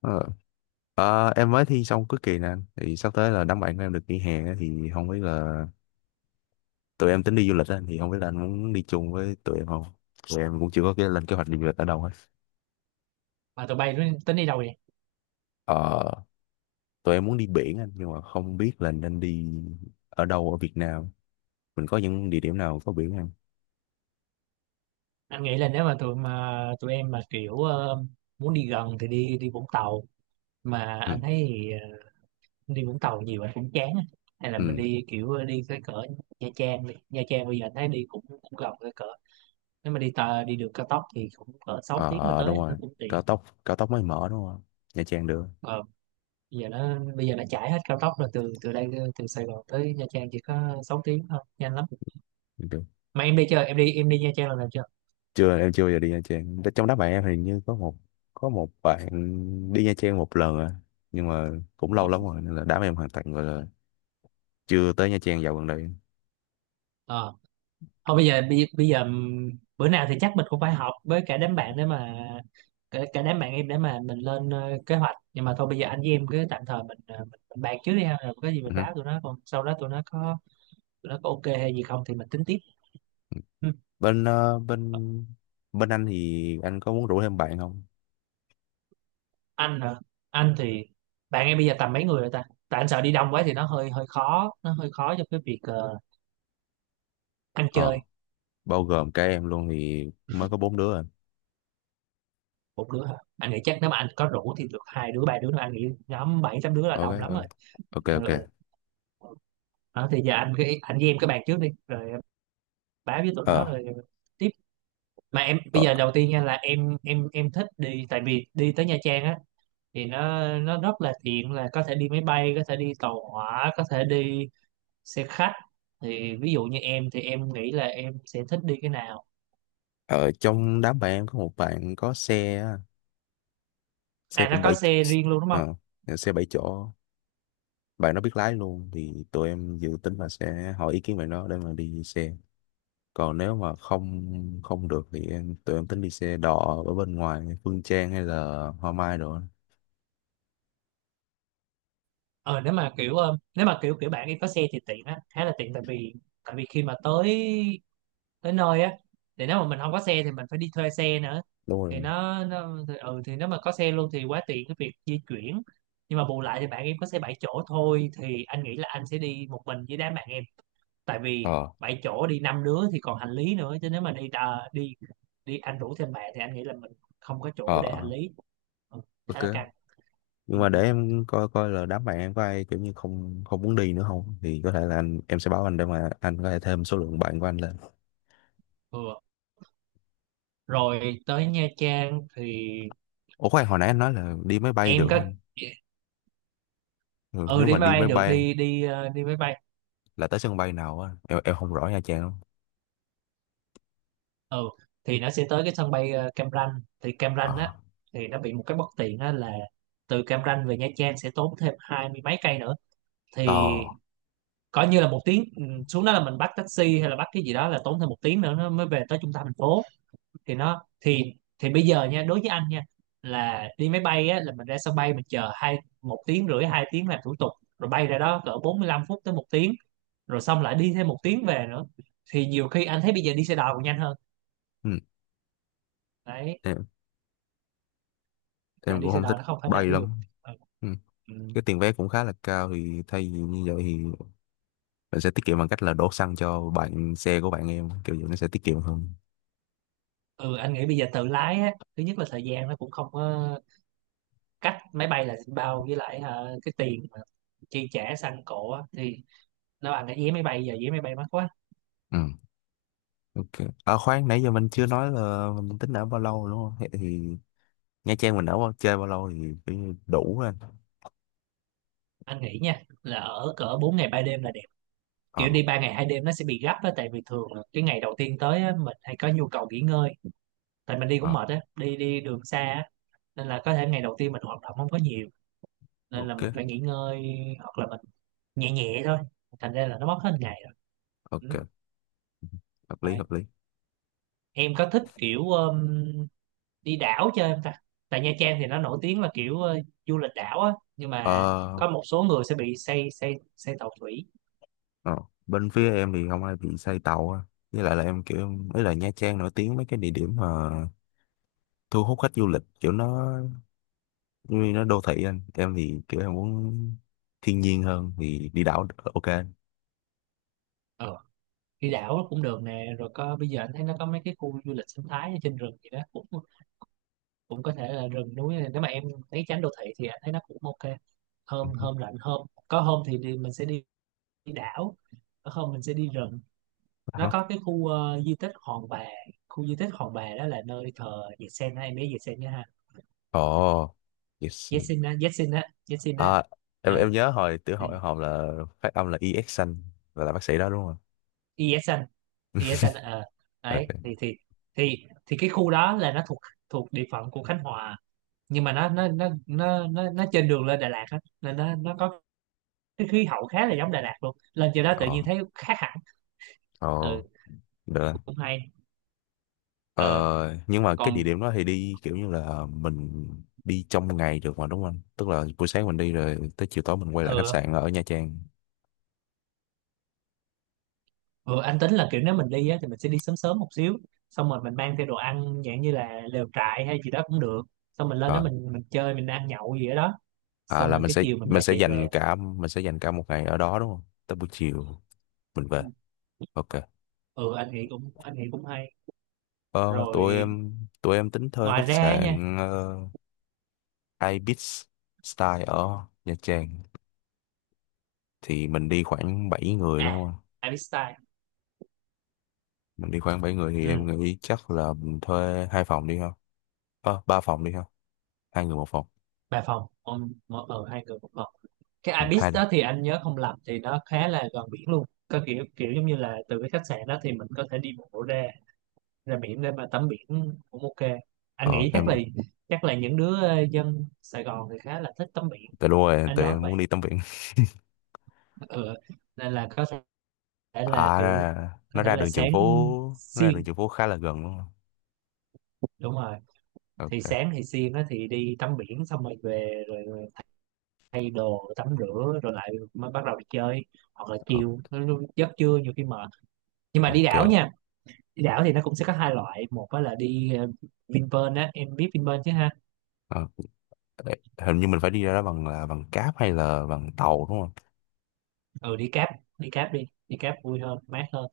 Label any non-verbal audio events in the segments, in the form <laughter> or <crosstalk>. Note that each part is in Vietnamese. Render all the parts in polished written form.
Ờ. Ờ, em mới thi xong cuối kỳ nè anh. Thì sắp tới là đám bạn của em được nghỉ hè á, thì không biết là tụi em tính đi du lịch á, thì không biết là anh muốn đi chung với tụi em không. Tụi em cũng chưa có cái lên kế hoạch đi du lịch ở đâu hết. Mà tụi bay tính đi đâu vậy? ờ, Tụi em muốn đi biển anh nhưng mà không biết là nên đi ở đâu ở Việt Nam. Mình có những địa điểm nào có biển không? Anh nghĩ là nếu mà tụi em mà kiểu muốn đi gần thì đi đi Vũng Tàu. Mà Ừ, anh thấy thì, đi Vũng Tàu nhiều anh cũng chán á. Hay là mình ừ. đi kiểu đi cái cỡ Nha Trang. Đi Nha Trang bây giờ anh thấy đi cũng gần cái cỡ, nếu mà đi đường cao tốc thì cũng cỡ 6 Ờ, tiếng là ờ, đúng tới, nó rồi. cũng tiện. Cao tốc cao tốc mới mở đúng không? Nha Trang được. ờ, Bây giờ nó chạy hết cao tốc rồi, từ từ đây từ Sài Gòn tới Nha Trang chỉ có 6 tiếng thôi, nhanh lắm. Được. Mà em đi chưa em đi em đi Nha Trang lần nào chưa? Chưa, em chưa bao giờ đi Nha Trang. Trong đám bạn em hình như có một bạn đi Nha Trang một lần à, nhưng mà cũng lâu lắm rồi nên là đám em hoàn toàn gọi là chưa tới Nha Trang dạo gần đây. Ờ. Thôi bây giờ bây, bây giờ bữa nào thì chắc mình cũng phải họp với cả đám bạn, để mà cả đám bạn em để mà mình lên kế hoạch. Nhưng mà thôi bây giờ anh với em cứ tạm thời mình bàn trước đi ha, rồi có gì Ừ mình hứ. báo tụi nó, còn sau đó tụi nó có ok hay gì không thì mình tính tiếp. Ừ. Bên ờ, bên bên anh thì anh có muốn rủ thêm bạn không? Anh hả? Anh thì bạn em bây giờ tầm mấy người rồi ta, tại anh sợ đi đông quá thì nó hơi hơi khó, nó hơi khó cho cái việc ăn ờ chơi. Bao gồm cả em luôn thì mới có bốn đứa à. Một đứa hả? Anh nghĩ chắc nếu mà anh có rủ thì được hai đứa ba đứa nữa, anh nghĩ nhóm bảy tám đứa là Ok, đông lắm rồi. ok. Ok, Ờ, ok. ừ. Ờ, thì giờ anh cứ, anh với em cái bàn trước đi rồi em báo với tụi ờ nó rồi tiếp. Mà em bây ở, giờ đầu tiên nha, là em thích đi. Tại vì đi tới Nha Trang á thì nó rất là tiện, là có thể đi máy bay, có thể đi tàu hỏa, có thể đi xe khách. Thì ví dụ như em thì em nghĩ là em sẽ thích đi cái nào? Ở trong đám bạn em có một bạn có xe á, xe À, nó cũng có bảy xe riêng luôn đúng không? ờ xe bảy chỗ. Bạn nó biết lái luôn thì tụi em dự tính là sẽ hỏi ý kiến bạn nó để mà đi xe, còn nếu mà không không được thì tụi em tính đi xe đò ở bên ngoài Phương Trang hay là Hoa Mai rồi. Ờ Nếu mà kiểu nếu mà kiểu kiểu bạn em có xe thì tiện á, khá là tiện. Tại vì, tại vì khi mà tới, tới nơi á, thì nếu mà mình không có xe thì mình phải đi thuê xe nữa. Đúng Thì rồi. Nó thì, ừ thì nếu mà có xe luôn thì quá tiện cái việc di chuyển. Nhưng mà bù lại thì bạn em có xe 7 chỗ thôi, thì anh nghĩ là anh sẽ đi một mình với đám bạn em. Tại vì Ờ, 7 chỗ đi năm đứa thì còn hành lý nữa, chứ nếu mà đi đà, đi đi anh rủ thêm bạn thì anh nghĩ là mình không có chỗ để hành ờ, lý. Ừ, khá ok, là căng. ừ, nhưng mà ừ, để em coi coi là đám bạn em có ai kiểu như không không muốn đi nữa không, thì có thể là anh em sẽ báo anh để mà anh có thể thêm số lượng bạn của anh lên. Vừa rồi, tới Nha Trang thì Ủa khoan, hồi nãy anh nói là đi máy bay em được không có. anh? Ừ, Ừ nếu Đi mà máy đi bay máy được, bay đi đi ờ, đi máy bay. là tới sân bay nào á, em không rõ Nha Trang không. Ừ, thì nó sẽ tới cái sân bay Cam Ranh. Thì Cam Ờ. Ranh á thì nó bị một cái bất tiện á, là từ Cam Ranh về Nha Trang sẽ tốn thêm hai mươi mấy cây nữa. Thì Ờ. coi như là một tiếng. Ừ, Xuống đó là mình bắt taxi hay là bắt cái gì đó, là tốn thêm một tiếng nữa nó mới về tới trung tâm thành phố. Thì nó thì thì bây giờ nha, đối với anh nha, là đi máy bay á là mình ra sân bay mình chờ một tiếng rưỡi hai tiếng làm thủ tục, rồi bay ra đó cỡ 45 phút tới một tiếng, rồi xong lại đi thêm một tiếng về nữa. Thì nhiều khi anh thấy bây giờ đi xe đò còn nhanh hơn đấy. Ừ. Thì Tại em đi cũng xe không thích đò nó không phải bay là ví dụ. lắm. Ừ. ừ, Cái tiền vé cũng khá là cao thì thay vì như vậy thì mình sẽ tiết kiệm bằng cách là đổ xăng cho bạn, xe của bạn em, kiểu vậy nó sẽ tiết kiệm hơn. ừ, anh nghĩ bây giờ tự lái á, thứ nhất là thời gian nó cũng không có cách máy bay là bao, với lại cái tiền mà chi trả xăng cộ á, thì nó bằng cái vé máy bay, giờ vé máy bay mắc quá. Ừ. Ok. À khoan, nãy giờ mình chưa nói là mình tính ở bao lâu đúng không? Thế thì Nha Trang mình chơi bao lâu thì phải đủ anh? Anh nghĩ nha là ở cỡ 4 ngày 3 đêm là đẹp, Ờ. kiểu đi 3 ngày 2 đêm nó sẽ bị gấp á, tại vì thường là cái ngày đầu tiên tới á, mình hay có nhu cầu nghỉ ngơi, tại mình đi cũng Ờ. mệt á, đi đi đường xa á, nên là có thể ngày đầu tiên mình hoạt động không có nhiều, nên là mình Ok, phải nghỉ ngơi hoặc là mình nhẹ nhẹ thôi, thành ra là nó mất hết ngày. Ừ. ok. Hợp lý, Đấy. hợp lý. Em có thích kiểu đi đảo chơi không ta? Tại Nha Trang thì nó nổi tiếng là kiểu du lịch đảo á, nhưng mà Ờ. có một số người sẽ bị say say say tàu thủy. Ờ. Bên phía em thì không ai bị say tàu á. Với lại là em kiểu ấy là Nha Trang nổi tiếng mấy cái địa điểm mà thu hút khách du lịch kiểu nó, vì nó đô thị anh, em thì kiểu em muốn thiên nhiên hơn thì đi đảo được. Ok anh. Ờ, đi đảo cũng được nè. Rồi có, bây giờ anh thấy nó có mấy cái khu du lịch sinh thái ở trên rừng gì đó, cũng cũng có thể là rừng núi, nếu mà em thấy tránh đô thị thì anh thấy nó cũng ok. Hôm hôm lạnh hôm có hôm thì đi, mình sẽ đi, đi đảo, có hôm mình sẽ đi rừng. Nó có cái khu di tích Hòn Bà. Khu di tích Hòn Bà đó là nơi thờ Yesen, hay mấy Yesen nhá ha. Ồ, yes. Yesen á, Yesen á, Yesen á, À, em ừ em nhớ hồi tiểu học em học là phát âm là EX xanh và là bác sĩ đó đúng không? Yesen. Yesen ờ Đấy, Ok. thì thì cái khu đó là nó thuộc, thuộc địa phận của Khánh Hòa. Nhưng mà nó trên đường lên Đà Lạt á, nên nó có cái khí hậu khá là giống Đà Lạt luôn, lên trên đó tự Ồ, nhiên thấy khác hẳn. ồ, Ừ, được. Rồi. cũng hay. Ờ Ờ, nhưng mà cái địa còn điểm đó thì đi kiểu như là mình đi trong ngày được mà đúng không anh? Tức là buổi sáng mình đi rồi tới chiều tối mình quay lại khách ừ sạn ở Nha Trang. Ừ, anh tính là kiểu nếu mình đi á, thì mình sẽ đi sớm sớm một xíu, xong rồi mình mang theo đồ ăn dạng như là lều trại hay gì đó cũng được, xong mình lên đó Ờ, mình chơi mình ăn nhậu gì ở đó, à xong là rồi cái chiều mình mình lại sẽ chạy dành về. cả mình sẽ dành cả một ngày ở đó đúng không? Tới buổi chiều mình về. Ừ. Ok. Ừ, anh nghĩ cũng, hay Ờ, tụi rồi em tụi em tính thuê ngoài khách ra á nha. sạn Ibis Style ở Nha Trang, thì mình đi khoảng 7 người À, đúng không? Ibis Style. Mình đi khoảng bảy người thì Ừ, em nghĩ chắc là mình thuê hai phòng đi không? Ờ, ba phòng đi không? Hai người một phòng. ba phòng, ông mỗi ở hai người một phòng. Cái Ừ, Ibis hai đi. đó thì anh nhớ không lầm thì nó khá là gần biển luôn, có kiểu kiểu giống như là từ cái khách sạn đó thì mình có thể đi bộ ra, ra biển để mà tắm biển, cũng ok. Anh Ờ, nghĩ chắc em là, những đứa dân Sài Gòn thì khá là thích tắm biển. Tại đúng rồi, Anh tụi đoán em vậy. muốn đi tắm biển. <laughs> <laughs> Ừ. Nên là có thể là À kiểu, ra, có nó thể ra là đường Trần sáng Phú, nó ra xiên. đường Trần Phú khá là gần đúng không? Đúng rồi. Thì Ok. sáng thì xiên á thì đi tắm biển xong rồi về rồi, rồi thay đồ tắm rửa rồi lại mới bắt đầu đi chơi, hoặc là Ok. chiều, nó giấc trưa nhiều khi mệt. Nhưng mà đi Ok. đảo nha, đi đảo thì nó cũng sẽ có hai loại. Một á là đi Vinpearl á, em biết Vinpearl chứ ha? Ờ, ê, hình như mình phải đi ra đó bằng cáp hay là bằng tàu đúng không? Ừ, đi cáp. Đi cáp, đi đi cáp vui hơn, mát hơn.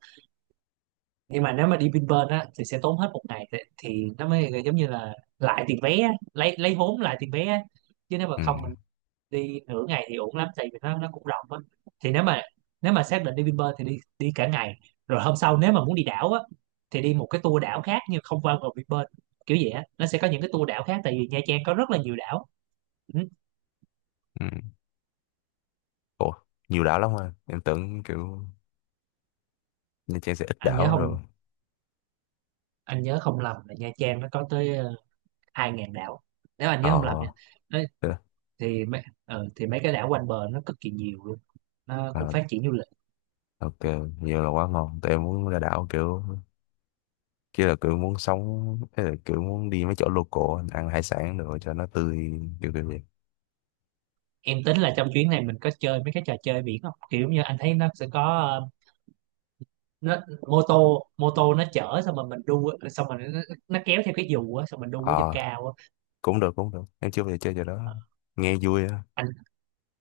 Nhưng mà nếu mà đi Vinpearl á thì sẽ tốn hết một ngày, thì nó mới giống như là lại tiền vé á, lấy vốn lại tiền vé á. Chứ nếu mà Ừ. không mình đi nửa ngày thì ổn lắm, tại vì nó cũng rộng á. Thì nếu mà, nếu mà xác định đi Vinpearl thì đi, đi cả ngày, rồi hôm sau nếu mà muốn đi đảo á thì đi một cái tour đảo khác nhưng không qua vào Vinpearl. Kiểu vậy á, nó sẽ có những cái tour đảo khác, tại vì Nha Trang có rất là nhiều đảo. Ừ. Ừ. Ủa, nhiều đảo lắm hả? Em tưởng kiểu Nha Trang sẽ ít anh nhớ đảo không rồi. anh nhớ không lầm là Nha Trang nó có tới 2.000 đảo, nếu anh nhớ Ờ, không lầm nha. thế Thì mấy, cái đảo quanh bờ nó cực kỳ nhiều luôn, nó cũng à, phát triển du lịch. ok, nhiều là quá ngon. Tụi em muốn ra đảo kiểu, kia là kiểu muốn sống, thế là kiểu muốn đi mấy chỗ local, ăn hải sản rồi cho nó tươi, kiểu kiểu vậy. Em tính là trong chuyến này mình có chơi mấy cái trò chơi biển không? Kiểu như anh thấy nó sẽ có ờ, nó mô tô nó chở, xong rồi mình đu á, xong rồi nó kéo theo cái dù á, xong mình đu ở trên Ờ, cao á. cũng được, cũng được. Em chưa bao giờ chơi chỗ đó. Ờ, Nghe vui á. anh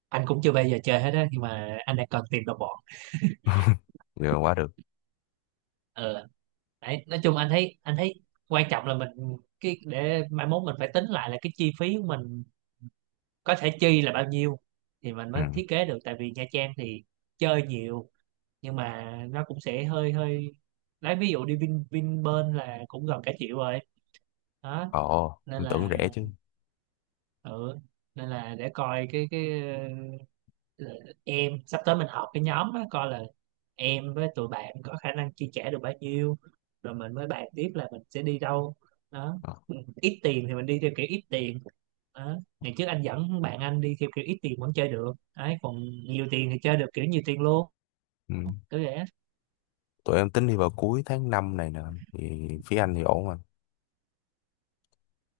anh cũng chưa bao giờ chơi hết á, nhưng mà anh đang cần tìm đồng bọn. <laughs> Giờ quá được. Ờ đấy, nói chung anh thấy, quan trọng là mình, cái để mai mốt mình phải tính lại là cái chi phí của mình có thể chi là bao nhiêu, thì mình Ừ. mới thiết kế được. Tại vì Nha Trang thì chơi nhiều, nhưng mà nó cũng sẽ hơi hơi, lấy ví dụ đi Vinpearl là cũng gần cả triệu rồi đó. Ồ, Nên em tưởng là rẻ chứ. ừ, nên là để coi cái ờ, em sắp tới mình họp cái nhóm đó coi là em với tụi bạn có khả năng chi trả được bao nhiêu, rồi mình mới bàn tiếp là mình sẽ đi đâu đó. Ờ. Ít tiền thì mình đi theo kiểu ít tiền đó. Ngày trước anh dẫn bạn anh đi theo kiểu ít tiền vẫn chơi được đấy, còn nhiều tiền thì chơi được kiểu nhiều tiền luôn. Ừ. Cứ vậy. Tụi em tính đi vào cuối tháng 5 này nè. Thì phía anh thì ổn mà.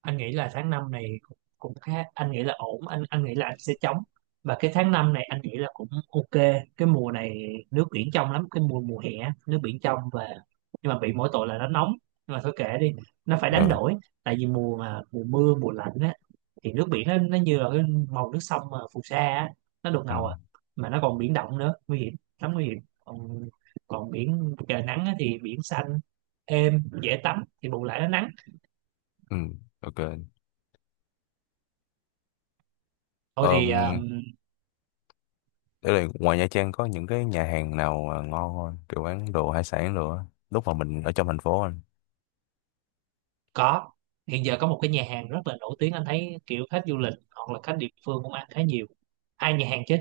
Anh nghĩ là tháng 5 này cũng khá, anh nghĩ là ổn. Anh, nghĩ là anh sẽ chống, và cái tháng 5 này anh nghĩ là cũng ok. Cái mùa này nước biển trong lắm, cái mùa mùa hè á, nước biển trong, và nhưng mà bị mỗi tội là nó nóng, nhưng mà thôi kệ đi, nó phải đánh Ừ. đổi. Tại vì mùa mà, mùa mưa mùa lạnh á, thì nước biển nó như là cái màu nước sông mà phù sa á, nó đục Ừ. ngầu à, mà nó còn biển động nữa, nguy hiểm lắm, nguy hiểm. Còn, biển trời nắng á thì biển xanh êm dễ tắm, thì bù lại nó nắng. Ừ. Ok. Thôi thì Ờm, Để rồi ngoài Nha Trang có những cái nhà hàng nào mà ngon không anh? Kiểu bán đồ hải sản đồ á. Lúc mà mình ở trong thành phố anh. có, hiện giờ có một cái nhà hàng rất là nổi tiếng, anh thấy kiểu khách du lịch hoặc là khách địa phương cũng ăn khá nhiều. Hai nhà hàng chứ.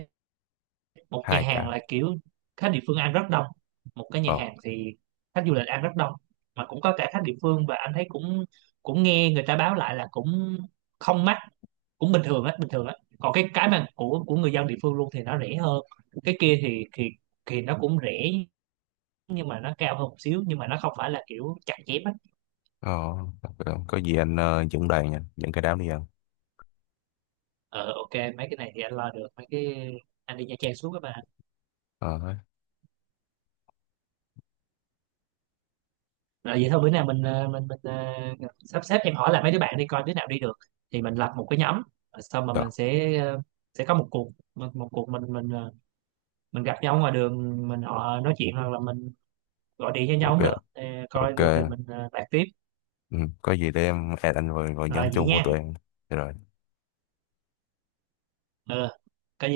Một nhà Hai cả. hàng là kiểu khách địa phương ăn rất đông, một cái nhà Ờ. hàng thì khách du lịch ăn rất đông, mà cũng có cả khách địa phương, và anh thấy cũng, nghe người ta báo lại là cũng không mắc, cũng bình thường á, bình thường á. Còn cái, mà của, người dân địa phương luôn thì nó rẻ hơn. Cái kia thì nó cũng rẻ, nhưng mà nó cao hơn một xíu, nhưng mà nó không phải là kiểu chặt chém á. Ờ. Có gì anh dẫn đoàn nha. Dẫn cái đám đi ăn. Ờ, ok, mấy cái này thì anh lo được, mấy cái, anh đi Nha Trang suốt các bạn. Ờ. Hết. À, vậy thôi bữa nào mình sắp xếp, em hỏi lại mấy đứa bạn đi coi đứa nào đi được thì mình lập một cái nhóm. Rồi xong mà Rồi. mình sẽ sẽ có một cuộc, một cuộc mình, mình gặp nhau ngoài đường mình họ nói chuyện, hoặc là mình gọi điện cho nhau Ok. cũng được. Ờ, coi Ok. được thì mình bàn tiếp. Ừ. Có gì để em add anh vào Rồi nhóm vậy chung của nha. tụi em. Được rồi. Ừ, có gì.